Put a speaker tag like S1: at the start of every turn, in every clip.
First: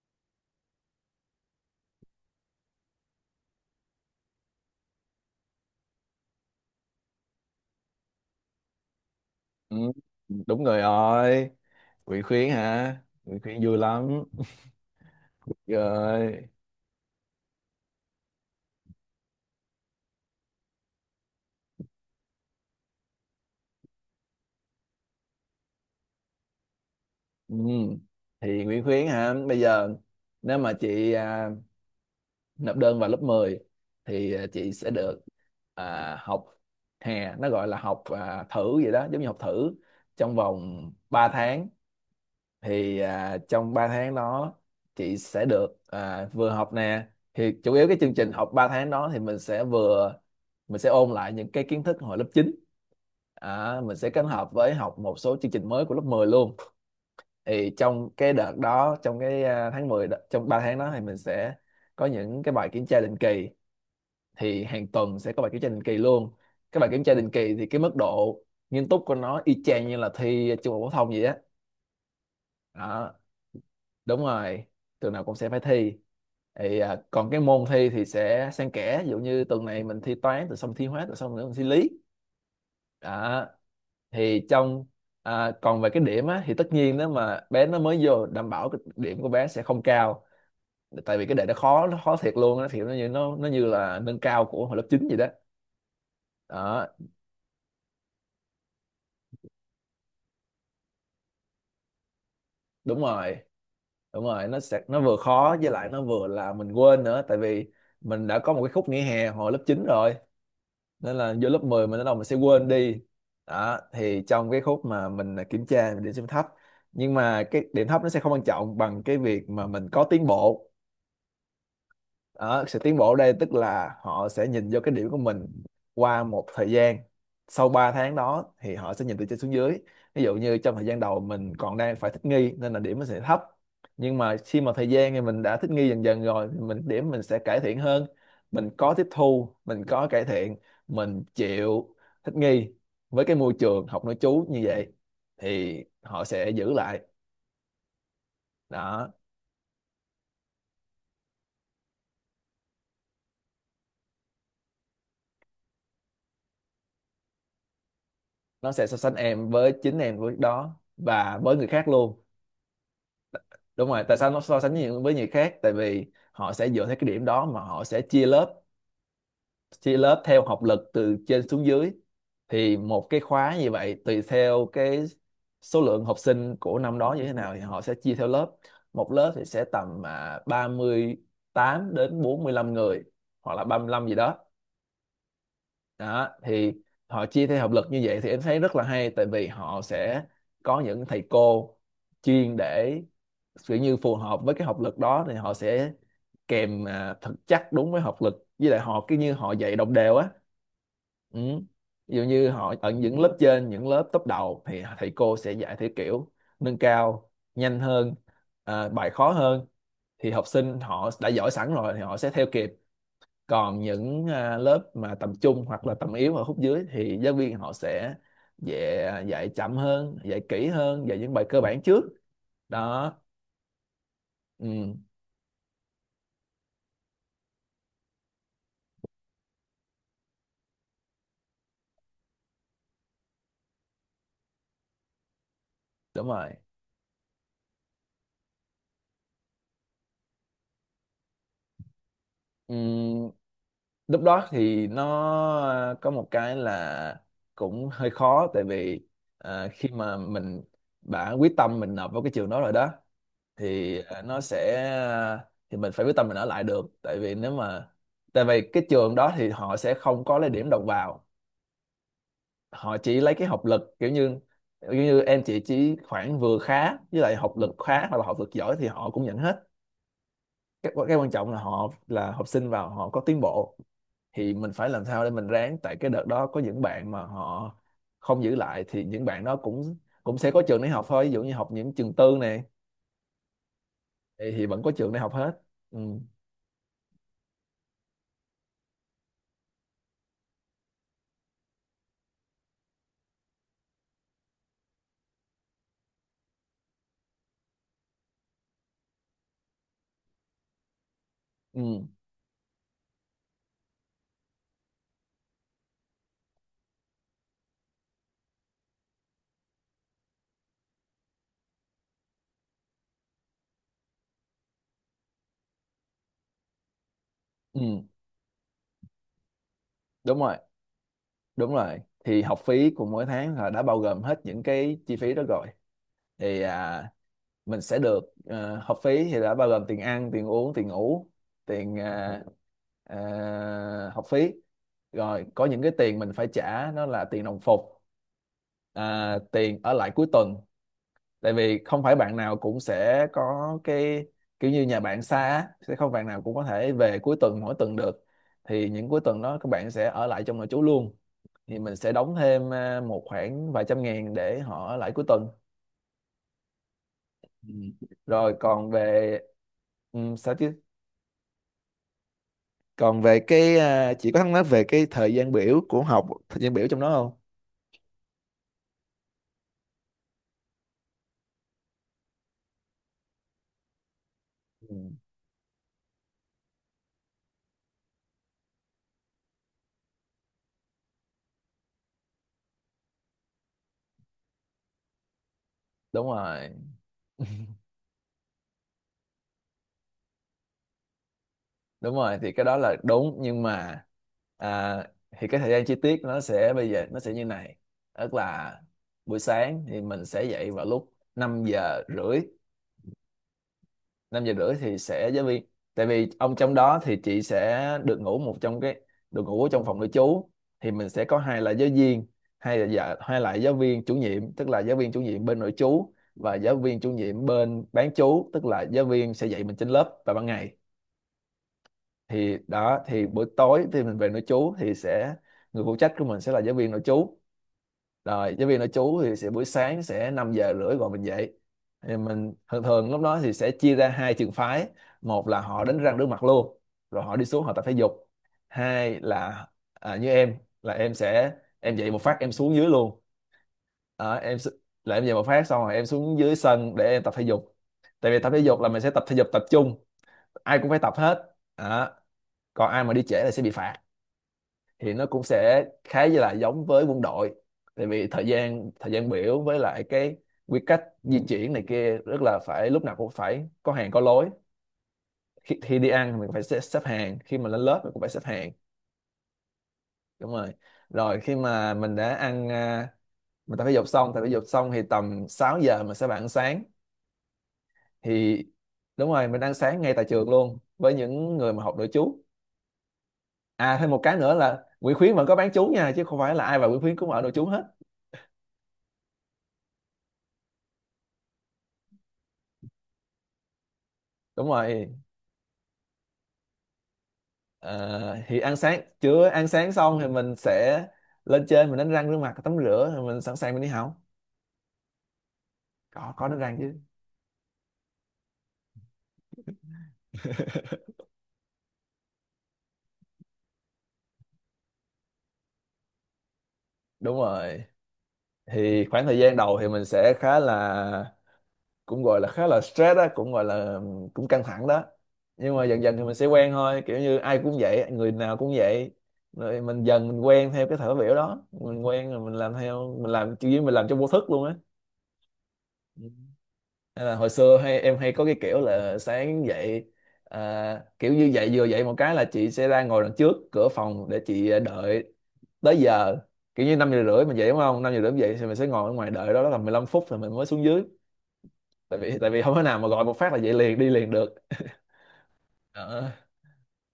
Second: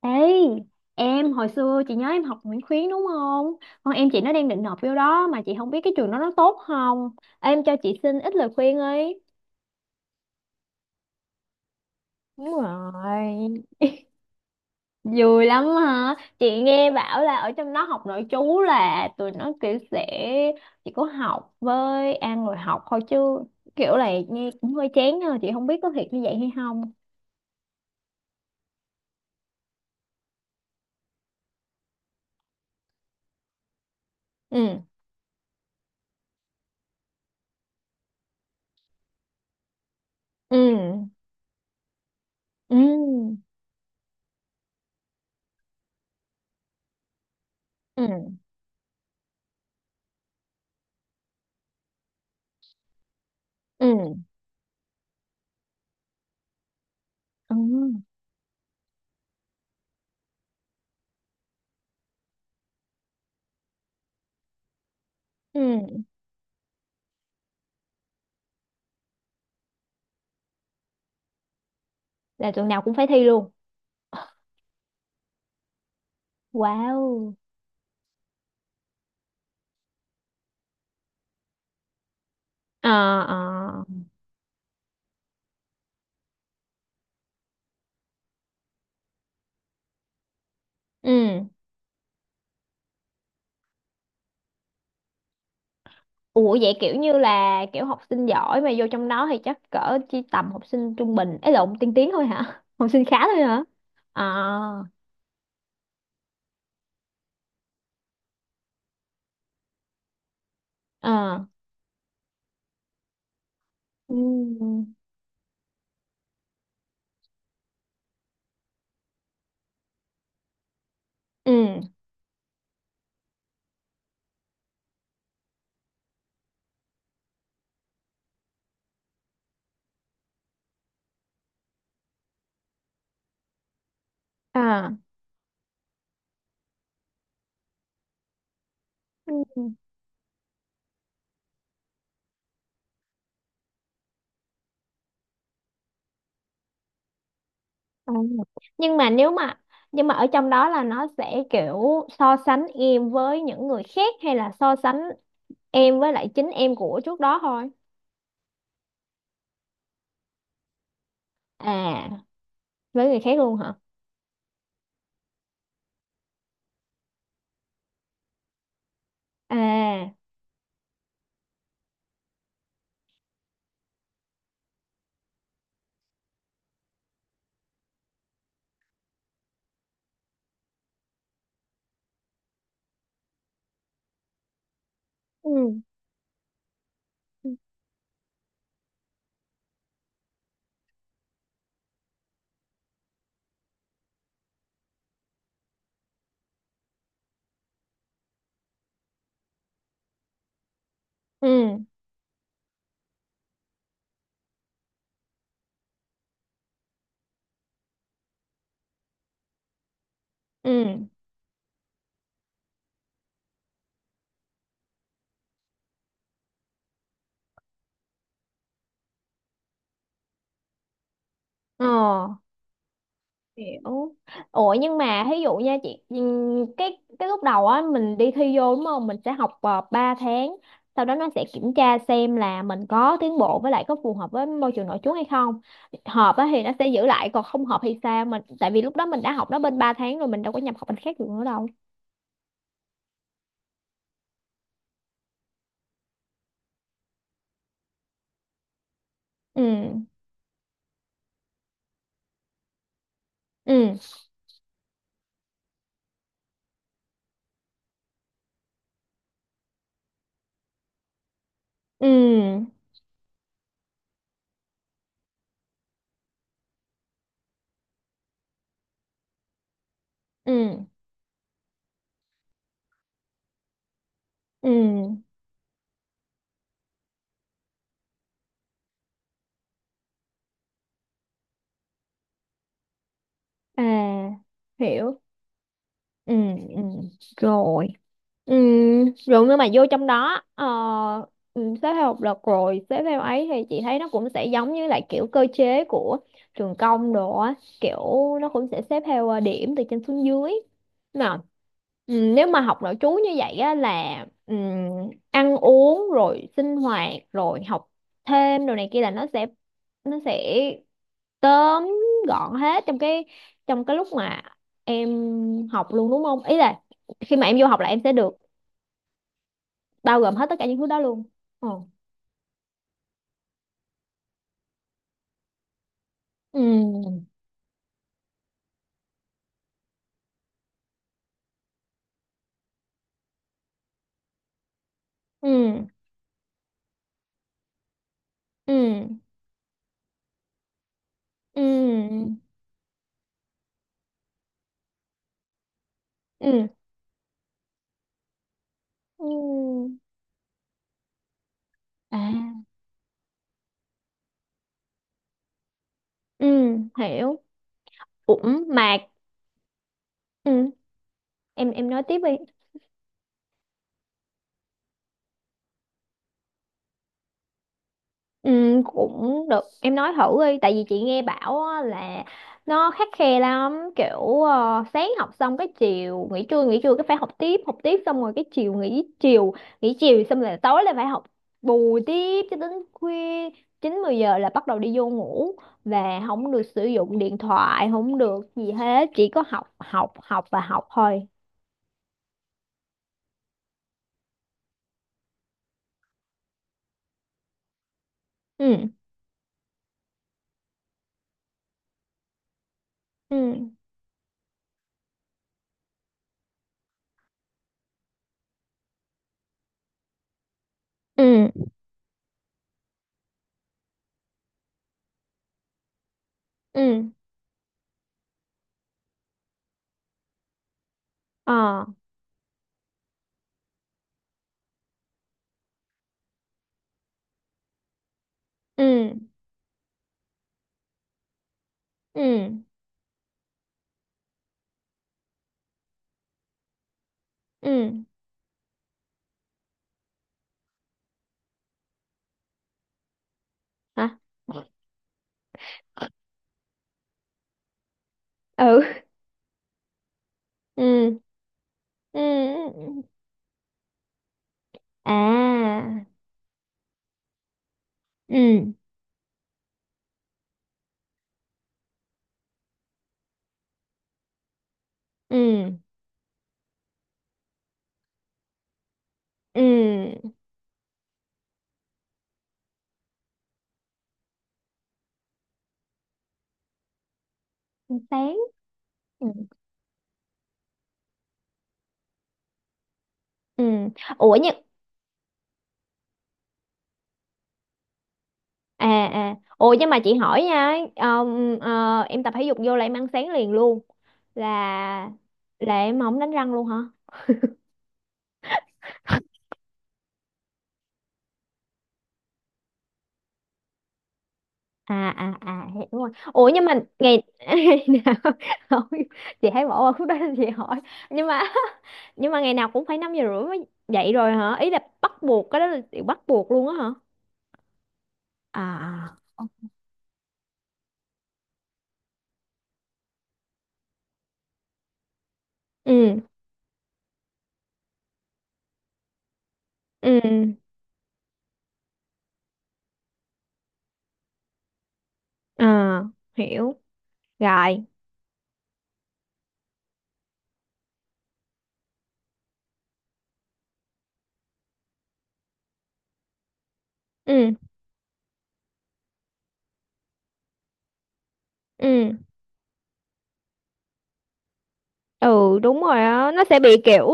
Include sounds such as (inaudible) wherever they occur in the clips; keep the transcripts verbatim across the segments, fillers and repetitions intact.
S1: Ê, em hồi xưa chị nhớ em học Nguyễn Khuyến đúng không? Con em chị nó đang định nộp vô đó mà chị không biết cái trường đó nó tốt không. Em cho chị xin ít lời khuyên ấy.
S2: Ừ, đúng rồi rồi Nguyễn Khuyến
S1: Đúng
S2: hả? Nguyễn
S1: rồi.
S2: Khuyến vui lắm. (laughs)
S1: Vui lắm hả?
S2: Rồi.
S1: Chị nghe bảo là ở trong đó học nội trú là tụi nó kiểu sẽ chỉ có học với ăn rồi học thôi chứ kiểu là nghe cũng hơi chán nha, chị không biết có thiệt như vậy hay không.
S2: Ừ. Thì Nguyễn Khuyến hả, bây giờ nếu mà chị à, nộp đơn vào lớp mười thì à, chị
S1: Ừ.
S2: sẽ được à, học hè, nó gọi là học à, thử vậy đó, giống như học thử trong vòng
S1: Ừ.
S2: ba tháng.
S1: Ừ.
S2: Thì à, trong ba tháng đó chị sẽ được à, vừa học nè, thì chủ yếu cái
S1: Ừ.
S2: chương trình học ba tháng đó thì mình sẽ vừa mình sẽ ôn lại những cái kiến thức hồi lớp chín. À, mình sẽ
S1: Ừ.
S2: kết hợp với học một số chương trình mới của lớp mười luôn.
S1: Ừ.
S2: Thì trong cái đợt đó, trong cái à, tháng mười đó- trong ba tháng đó thì mình sẽ có những cái bài kiểm tra định kỳ. Thì hàng tuần sẽ có bài kiểm tra định kỳ
S1: Ừ.
S2: luôn. Cái bài kiểm tra định kỳ thì cái mức độ nghiêm túc của nó y chang như là thi trung học phổ thông vậy á.
S1: Là tuần nào cũng phải
S2: Đó.
S1: thi luôn.
S2: Đúng rồi, tuần nào cũng sẽ phải thi. Thì à, còn
S1: Wow.
S2: cái môn thi thì sẽ xen kẽ, ví dụ như tuần này mình thi toán rồi xong thi hóa rồi xong nữa mình thi lý.
S1: Ờ. Ờ.
S2: Đó thì trong à, còn về cái điểm á thì tất nhiên nếu mà bé nó mới vô, đảm bảo cái điểm của bé sẽ không cao, tại vì cái đề
S1: Ừ.
S2: nó khó, nó khó thiệt luôn á, thì nó như nó nó như là nâng cao của hồi lớp chín vậy đó.
S1: Ủa, vậy
S2: Đó,
S1: kiểu như là kiểu học sinh giỏi mà vô trong đó thì chắc cỡ chỉ tầm học sinh trung bình ấy lộn tiên tiến thôi hả (laughs) học
S2: đúng
S1: sinh khá
S2: rồi,
S1: thôi hả?
S2: đúng rồi. Nó sẽ
S1: Ờ.
S2: nó vừa khó với lại nó vừa là mình quên nữa, tại vì mình đã có một cái khúc nghỉ hè hồi lớp chín rồi, nên là
S1: Ờ.
S2: vô lớp mười mình bắt đầu mình sẽ quên đi. Đó thì trong cái
S1: Ừ.
S2: khúc mà mình à, kiểm tra mình điểm xem thấp, nhưng mà cái điểm thấp nó sẽ không quan trọng bằng cái việc mà mình có tiến bộ.
S1: Ừ.
S2: Đó, sự tiến bộ ở đây tức là họ sẽ nhìn vô cái điểm của mình qua một thời gian. Sau ba tháng đó thì họ sẽ nhìn từ trên xuống dưới, ví dụ như trong thời gian đầu mình còn đang phải thích nghi nên là điểm nó sẽ thấp, nhưng mà khi mà thời
S1: À.
S2: gian thì mình đã thích nghi dần dần rồi thì mình điểm mình sẽ cải thiện hơn. Mình có tiếp
S1: Ừ.
S2: thu, mình có cải thiện, mình chịu thích nghi với cái môi trường học nội trú như vậy thì họ sẽ giữ lại.
S1: Ờ. nhưng mà
S2: Đó,
S1: nếu mà nhưng mà ở trong đó là nó sẽ kiểu so sánh em với những người khác hay là so sánh em với lại chính em của trước đó thôi.
S2: nó sẽ so sánh em với chính em với đó và với người khác
S1: À,
S2: luôn.
S1: với người khác luôn hả?
S2: Đúng rồi, tại sao nó so sánh nhiều với người khác? Tại vì họ sẽ dựa theo cái điểm đó mà họ sẽ chia lớp, chia
S1: À.
S2: lớp theo học lực từ trên xuống dưới. Thì một cái khóa như vậy tùy theo cái số lượng học sinh của năm đó như thế nào thì họ sẽ chia theo lớp. Một lớp thì sẽ tầm à, ba mươi tám đến bốn mươi lăm người, hoặc là ba mươi lăm gì đó.
S1: Ừ.
S2: Đó thì họ chia theo học lực như vậy thì em thấy rất là hay, tại vì họ sẽ có những thầy cô chuyên để kiểu như phù hợp với cái học lực đó, thì họ sẽ kèm à, thật chắc đúng với học lực, với lại họ cứ như họ dạy đồng đều á. Ừ.
S1: Ừ.
S2: Ví dụ như họ ở những lớp trên, những lớp top đầu thì thầy cô sẽ dạy theo kiểu nâng cao nhanh hơn, à, bài khó hơn, thì học sinh
S1: Ừ.
S2: họ đã giỏi sẵn rồi thì họ sẽ theo kịp. Còn những à, lớp mà tầm trung hoặc là tầm yếu ở khúc dưới thì giáo viên họ sẽ dạy, à, dạy chậm hơn, dạy kỹ hơn, dạy những bài cơ bản
S1: Ờ.
S2: trước đó.
S1: Hiểu. Ủa,
S2: Ừ,
S1: nhưng mà ví dụ nha chị, ừm, cái cái lúc đầu á mình đi thi vô đúng không, mình sẽ học uh, ba tháng, sau đó nó sẽ kiểm tra xem là mình có tiến bộ với lại có phù hợp với môi trường nội trú hay không,
S2: đúng
S1: hợp á
S2: rồi.
S1: thì nó sẽ giữ lại, còn không hợp thì sao mình, tại vì lúc đó mình đã học nó bên ba tháng rồi mình đâu có nhập học bên khác được nữa đâu.
S2: Ừ, lúc đó thì nó à, có một cái là cũng hơi khó, tại vì
S1: Ừ.
S2: à, khi mà mình đã quyết tâm mình nộp vào cái trường đó rồi đó,
S1: Ừ.
S2: thì à, nó sẽ à, thì mình phải quyết tâm mình ở lại được, tại vì nếu mà tại vì cái trường đó thì họ sẽ không có lấy điểm đầu vào.
S1: Ừ.
S2: Họ chỉ lấy cái học lực kiểu như kiểu như em chị chỉ khoảng vừa khá, với lại học lực khá hoặc là học lực giỏi thì họ cũng nhận hết.
S1: Ừ.
S2: Cái, cái quan trọng là họ là học sinh vào họ có tiến bộ, thì mình phải làm
S1: Ừ.
S2: sao để mình ráng, tại cái đợt đó có những bạn mà họ không giữ lại thì những bạn đó cũng cũng sẽ có trường để học thôi, ví dụ như học những trường tư này
S1: À.
S2: thì, thì vẫn có trường để
S1: Hiểu.
S2: học hết. Ừ.
S1: Ừ. Ừ. Rồi. Ừ, rồi nhưng mà vô trong đó, ờ, ừ, xếp theo học lực rồi xếp theo ấy thì chị thấy nó cũng sẽ giống như lại kiểu cơ chế của trường công đồ á, kiểu nó cũng sẽ xếp theo ờ, điểm từ trên xuống dưới nào.
S2: Ừ.
S1: Ừ, nếu mà học nội trú như vậy á là ừ, ăn uống rồi sinh hoạt rồi học thêm đồ này kia là nó sẽ nó sẽ tóm gọn hết trong cái trong cái lúc mà em học luôn đúng không, ý là khi mà em vô học là em
S2: Ừ.
S1: sẽ được bao gồm
S2: Đúng
S1: hết
S2: rồi,
S1: tất cả những thứ đó luôn. Ừ.
S2: đúng rồi. Thì học phí của mỗi tháng là đã bao gồm hết những cái chi phí đó rồi, thì à,
S1: Ừ.
S2: mình sẽ được ờ, học phí thì đã bao gồm tiền ăn, tiền uống, tiền ngủ, tiền à, à, học phí. Rồi có những
S1: Ừ.
S2: cái tiền mình phải trả, nó là tiền đồng phục,
S1: Ừ.
S2: à, tiền ở lại cuối tuần, tại
S1: Ừ.
S2: vì không phải bạn nào cũng sẽ có cái kiểu như nhà bạn xa á, sẽ không bạn nào cũng có
S1: Ừ.
S2: thể về cuối tuần mỗi tuần được, thì những cuối
S1: Ừ.
S2: tuần đó các bạn sẽ ở lại trong nội trú luôn. Thì mình sẽ đóng
S1: À.
S2: thêm à, một khoảng vài trăm ngàn để họ ở lại cuối tuần.
S1: Ừ. Hiểu.
S2: Ừ. Rồi
S1: Cũng
S2: còn
S1: mạc.
S2: về, ừ, sao
S1: Ừ,
S2: chứ?
S1: em em nói tiếp đi.
S2: Còn về cái à, chị có thắc mắc về cái thời gian biểu của học, thời gian biểu trong đó không?
S1: Ừ, cũng được em nói thử đi tại vì chị nghe bảo á là nó khắt khe lắm kiểu ờ,
S2: Ừ,
S1: sáng học xong cái chiều nghỉ trưa, nghỉ trưa cái phải học tiếp học tiếp xong rồi cái chiều nghỉ chiều nghỉ chiều xong là tối là phải học bù tiếp cho đến khuya, chín mười giờ là bắt đầu đi vô ngủ và
S2: đúng
S1: không được
S2: rồi,
S1: sử dụng điện thoại không được gì hết, chỉ có học học học và học thôi.
S2: đúng rồi. Thì cái đó là đúng nhưng mà à, thì cái thời gian chi tiết nó sẽ bây giờ nó sẽ như này, tức là
S1: Ừ.
S2: buổi sáng thì mình sẽ dậy vào lúc năm giờ rưỡi.
S1: Ừ.
S2: Năm giờ rưỡi thì sẽ giáo viên, tại vì ông trong đó thì chị sẽ được ngủ một trong cái được ngủ ở trong phòng nội trú. Thì mình sẽ
S1: Ừ.
S2: có hai là giáo viên hay là dạ, hai lại giáo viên chủ nhiệm, tức là giáo viên chủ nhiệm bên nội trú và giáo viên chủ
S1: Ừ.
S2: nhiệm bên bán trú, tức là giáo viên sẽ dạy mình trên lớp vào ban ngày.
S1: Ờ.
S2: Thì đó, thì buổi tối thì mình về nội trú thì sẽ người phụ trách của mình sẽ là giáo viên nội trú. Rồi giáo viên nội
S1: Ừ.
S2: trú thì sẽ buổi sáng sẽ năm giờ rưỡi gọi mình dậy. Thì
S1: Ừ.
S2: mình thường thường lúc đó thì sẽ chia ra hai trường phái. Một là họ đánh răng rửa mặt luôn rồi họ đi xuống họ tập thể
S1: Ừ.
S2: dục. Hai là à, như em, là em sẽ em dậy một phát em xuống dưới luôn.
S1: Hả?
S2: Đó, em s- là em dậy một phát xong rồi em xuống dưới sân để em tập thể dục, tại vì tập thể dục
S1: Ừ.
S2: là mình sẽ tập thể dục tập trung, ai cũng phải tập
S1: Ừ.
S2: hết. Đó.
S1: Ừ. Ừ.
S2: Còn ai mà đi trễ là sẽ bị phạt. Thì nó cũng sẽ
S1: À.
S2: khá là giống với quân đội, tại vì thời
S1: Ừ.
S2: gian thời gian biểu với lại cái quy cách di chuyển này kia rất là phải lúc nào cũng phải có hàng có lối.
S1: Ừ.
S2: Khi, khi đi ăn thì mình phải xếp, xếp hàng, khi mà lên lớp mình cũng phải xếp hàng.
S1: Ừ.
S2: Đúng rồi. Rồi khi mà mình đã ăn, à, mình tập thể dục xong, tập thể dục xong thì tầm sáu giờ mình sẽ bạn ăn sáng.
S1: Sáng.
S2: Thì
S1: Ừ.
S2: đúng rồi, mình ăn sáng ngay tại trường luôn với những người mà học nội trú.
S1: Ừ.
S2: À thêm một cái
S1: ủa
S2: nữa
S1: nhưng
S2: là Nguyễn Khuyến vẫn có bán trú nha, chứ không phải là ai vào Nguyễn Khuyến cũng ở nội trú hết.
S1: à à ủa nhưng mà chị hỏi nha, um, ờ, em tập thể dục vô là em ăn sáng liền luôn,
S2: Đúng
S1: là
S2: rồi.
S1: là em không đánh răng luôn hả?
S2: Ờ, thì ăn sáng, chưa ăn sáng xong thì mình sẽ lên trên mình đánh răng rửa mặt tắm rửa rồi mình sẵn sàng mình đi học.
S1: À. À. À, hiểu rồi.
S2: Có có
S1: Ủa,
S2: đánh
S1: nhưng mà
S2: răng chứ.
S1: ngày (laughs) ngày nào? Không, chị thấy bỏ qua khúc đó nên chị
S2: (laughs)
S1: hỏi. Nhưng mà (laughs) nhưng mà ngày nào cũng phải năm giờ rưỡi mới dậy rồi hả, ý là bắt buộc cái đó là điều bắt buộc luôn á hả?
S2: Đúng rồi.
S1: À.
S2: Thì khoảng
S1: À.
S2: thời gian đầu thì mình sẽ khá là cũng gọi là khá là stress đó, cũng gọi là cũng căng thẳng đó. Nhưng mà dần dần
S1: Ừ.
S2: thì mình sẽ quen thôi, kiểu như ai cũng vậy, người nào cũng vậy. Rồi mình dần mình
S1: Ừ.
S2: quen theo cái thở biểu đó, mình quen rồi mình làm theo, mình làm chỉ mình làm cho vô thức luôn
S1: À,
S2: á.
S1: hiểu
S2: Hay là hồi xưa
S1: rồi.
S2: hay em hay có cái kiểu là sáng dậy, à, kiểu như dậy vừa dậy một cái là chị sẽ ra ngồi đằng trước cửa phòng để chị ờ, đợi tới giờ, kiểu như năm giờ rưỡi
S1: Ừ.
S2: mình dậy đúng không, năm giờ rưỡi mình dậy thì mình sẽ ngồi ở ngoài đợi. Đó, đó là mười lăm phút thì mình mới xuống dưới.
S1: Ừ.
S2: Tại vì tại vì không thể nào mà gọi một phát là dậy liền đi liền được.
S1: Ừ, đúng rồi
S2: Ờ.
S1: á, nó sẽ bị kiểu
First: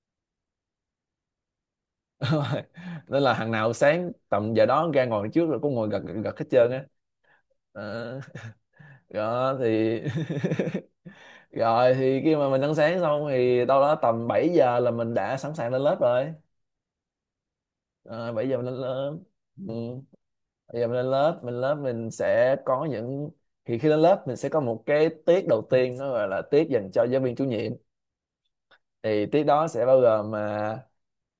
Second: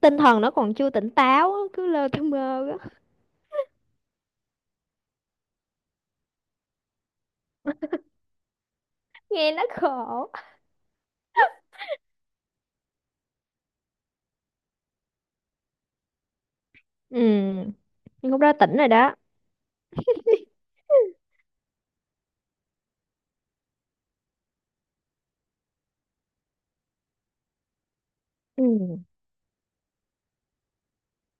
S1: tinh thần nó còn chưa tỉnh táo á, cứ lơ
S2: (laughs)
S1: thơ
S2: đúng rồi.
S1: mơ á.
S2: Nên là hàng nào sáng tầm giờ đó ra ngồi đằng trước rồi cũng ngồi gật gật, gật hết trơn á. Ờ.
S1: (laughs) Nghe
S2: Đó
S1: nó
S2: thì...
S1: khổ.
S2: (laughs) Rồi thì khi mà mình ăn sáng xong thì đâu đó tầm bảy giờ là mình đã sẵn sàng lên lớp rồi.
S1: Ừ,
S2: À,
S1: nhưng lúc
S2: bảy
S1: đó
S2: giờ mình lên
S1: tỉnh rồi
S2: lớp.
S1: đó.
S2: Ừ. bảy giờ mình lên lớp, mình lớp mình sẽ có những... Thì khi lên lớp mình sẽ có một cái tiết đầu tiên, nó gọi là tiết dành cho giáo viên chủ nhiệm.
S1: Ừ.
S2: Thì tiết đó sẽ bao gồm mà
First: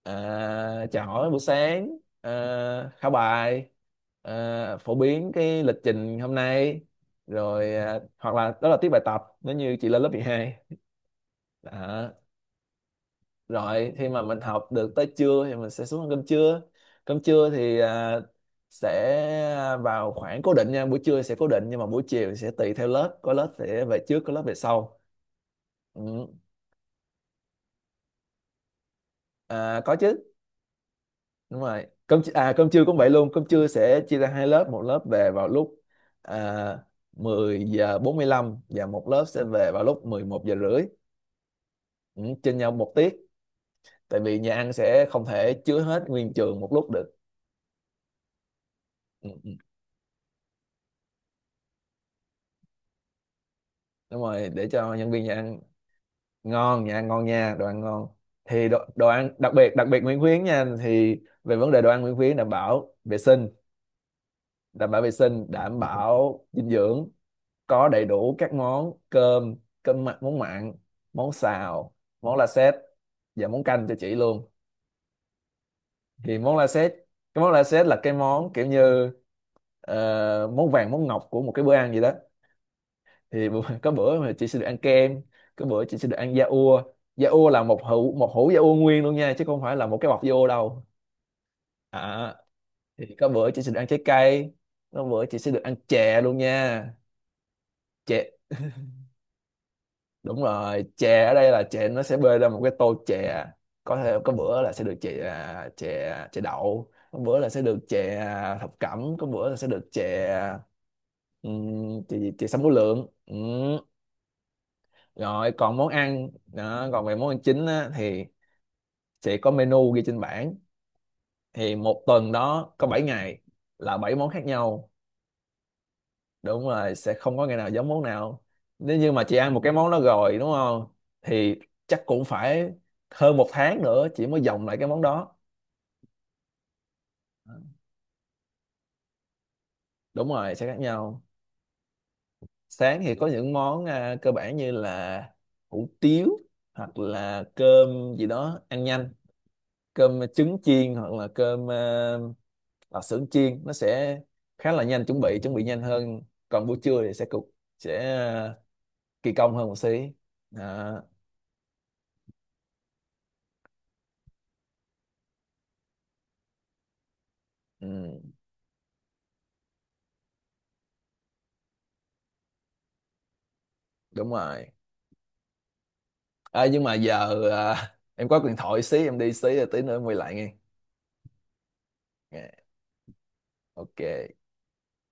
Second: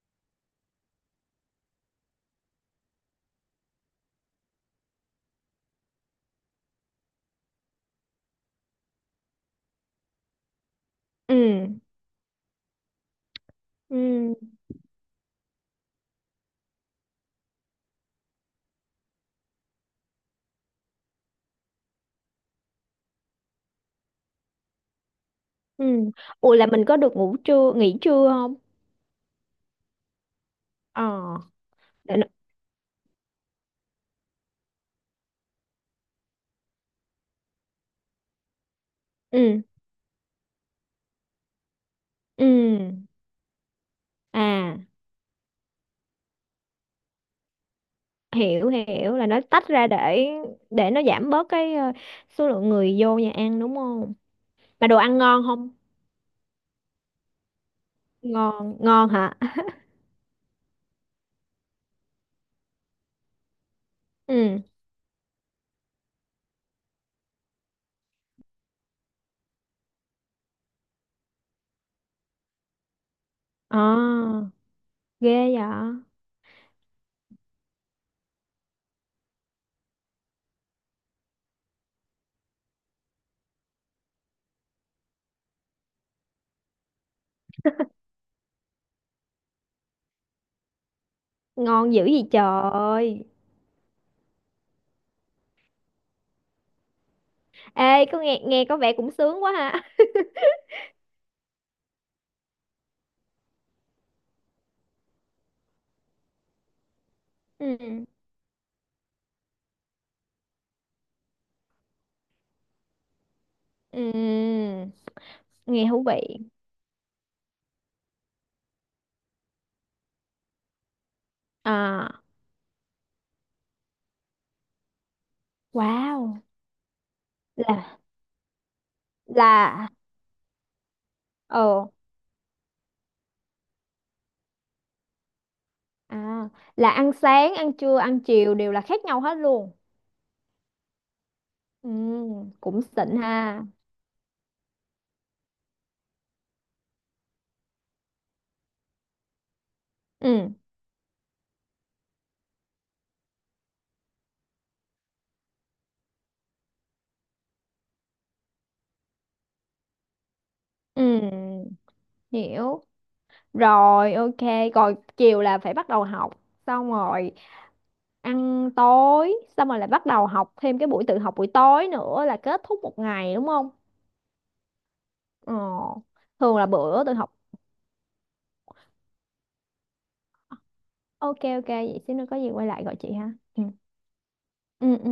S2: à, chào hỏi buổi sáng, à, khảo bài, à, phổ biến cái lịch trình hôm nay, rồi à, hoặc là đó là tiết bài tập nếu như chị lên lớp mười hai.
S1: Ừ.
S2: Đó. Rồi khi mà
S1: Ừ.
S2: mình học được tới trưa thì mình sẽ xuống ăn cơm trưa. Cơm trưa thì à, sẽ vào khoảng cố định nha, buổi trưa sẽ cố định, nhưng mà buổi chiều sẽ tùy theo lớp, có lớp sẽ về trước, có lớp về sau.
S1: Ừ.
S2: Ừ.
S1: Ủa, là mình có được ngủ trưa nghỉ trưa không?
S2: À, có chứ.
S1: Ờ.
S2: Đúng rồi,
S1: Để
S2: cơm
S1: nó...
S2: chi- à cơm trưa cũng vậy luôn, cơm trưa sẽ chia ra hai lớp, một lớp về vào lúc à, mười giờ bốn mươi lăm và một lớp sẽ
S1: Ừ.
S2: về vào lúc mười một giờ rưỡi. Ừ,
S1: Ừ.
S2: trên nhau một tiết. Tại vì nhà ăn
S1: À,
S2: sẽ không thể chứa hết nguyên trường một lúc được.
S1: hiểu, hiểu là
S2: Ừ.
S1: nó
S2: Ừ.
S1: tách ra để để nó giảm bớt cái ờ, số lượng người vô nhà ăn đúng không?
S2: Đúng rồi, để
S1: Mà
S2: cho
S1: đồ
S2: nhân
S1: ăn
S2: viên nhà
S1: ngon
S2: ăn...
S1: không?
S2: Ngon nha, ngon nha, đồ ăn ngon. Thì
S1: Ngon,
S2: đồ, đồ
S1: ngon hả?
S2: ăn đặc biệt, đặc biệt Nguyễn Khuyến nha, thì về vấn đề đồ ăn Nguyễn Khuyến đảm bảo vệ sinh,
S1: Ừ.
S2: đảm bảo vệ sinh, đảm bảo dinh dưỡng, có đầy đủ các món cơm, cơm mặn, món mặn, món xào, món la sét và món canh cho chị
S1: À,
S2: luôn.
S1: ghê vậy.
S2: Thì món la sét, cái món la sét là cái món kiểu như ờ, món vàng món ngọc của một cái bữa ăn gì đó. Thì (laughs) bữa- có bữa mà chị sẽ được ăn kem, có bữa chị sẽ được ăn da ua. Da ua là một hũ, một hũ da ua nguyên luôn nha, chứ không phải là một cái bọc da ua đâu.
S1: Ngon dữ gì
S2: À, thì
S1: trời.
S2: có bữa chị sẽ được ăn trái cây, có bữa chị sẽ được ăn chè luôn nha.
S1: Ê, có
S2: Chè.
S1: nghe nghe có vẻ cũng sướng quá ha.
S2: Đúng rồi, chè ở đây là chè nó sẽ bê ra một cái tô chè, có thể có bữa là sẽ được chè à, chè chè đậu, có bữa là
S1: (laughs)
S2: sẽ được
S1: Ừ.
S2: chè à, thập cẩm, có bữa là sẽ được chè um, chè, gì? Chè sâm vú lượng. Ừm.
S1: Ừ.
S2: Rồi còn
S1: Nghe
S2: món
S1: thú vị.
S2: ăn đó, còn về món ăn chính á, thì sẽ có menu ghi trên bảng. Thì một
S1: À.
S2: tuần đó có bảy ngày là bảy món khác nhau.
S1: Wow.
S2: Đúng rồi, sẽ không có ngày nào giống
S1: là
S2: món nào. Nếu như mà chị ăn một cái
S1: là
S2: món đó rồi đúng không, thì
S1: Ồ.
S2: chắc cũng phải hơn một tháng nữa chị mới dòng lại cái món đó.
S1: À, là ăn sáng ăn trưa ăn chiều đều là khác nhau hết luôn.
S2: Đúng rồi, sẽ khác nhau.
S1: Ừ. Cũng
S2: Sáng thì
S1: xịn
S2: có những
S1: ha.
S2: món à, cơ bản như là hủ tiếu hoặc là cơm gì đó ăn nhanh, cơm
S1: Ừ.
S2: trứng chiên, hoặc là cơm à, ở xưởng chiên, nó sẽ khá là nhanh, chuẩn bị chuẩn bị nhanh hơn. Còn buổi trưa thì sẽ cục, sẽ ờ, kỳ công hơn một xí. Đó.
S1: Ừ. Hiểu. Rồi, ok, rồi chiều là phải bắt đầu học, xong rồi
S2: Ừ,
S1: ăn tối, xong rồi lại bắt đầu học thêm cái buổi tự học buổi tối nữa là kết thúc một ngày đúng không?
S2: đúng rồi.
S1: Ờ, thường
S2: À,
S1: là
S2: nhưng mà
S1: bữa tự học.
S2: giờ à, (laughs) em có điện thoại xí, em đi xí rồi tí nữa em quay lại nghe.
S1: Ok, ok, vậy xíu nữa có
S2: Dạ,
S1: gì quay lại gọi chị ha. Ừ.
S2: ok.
S1: Ừ. Ừ.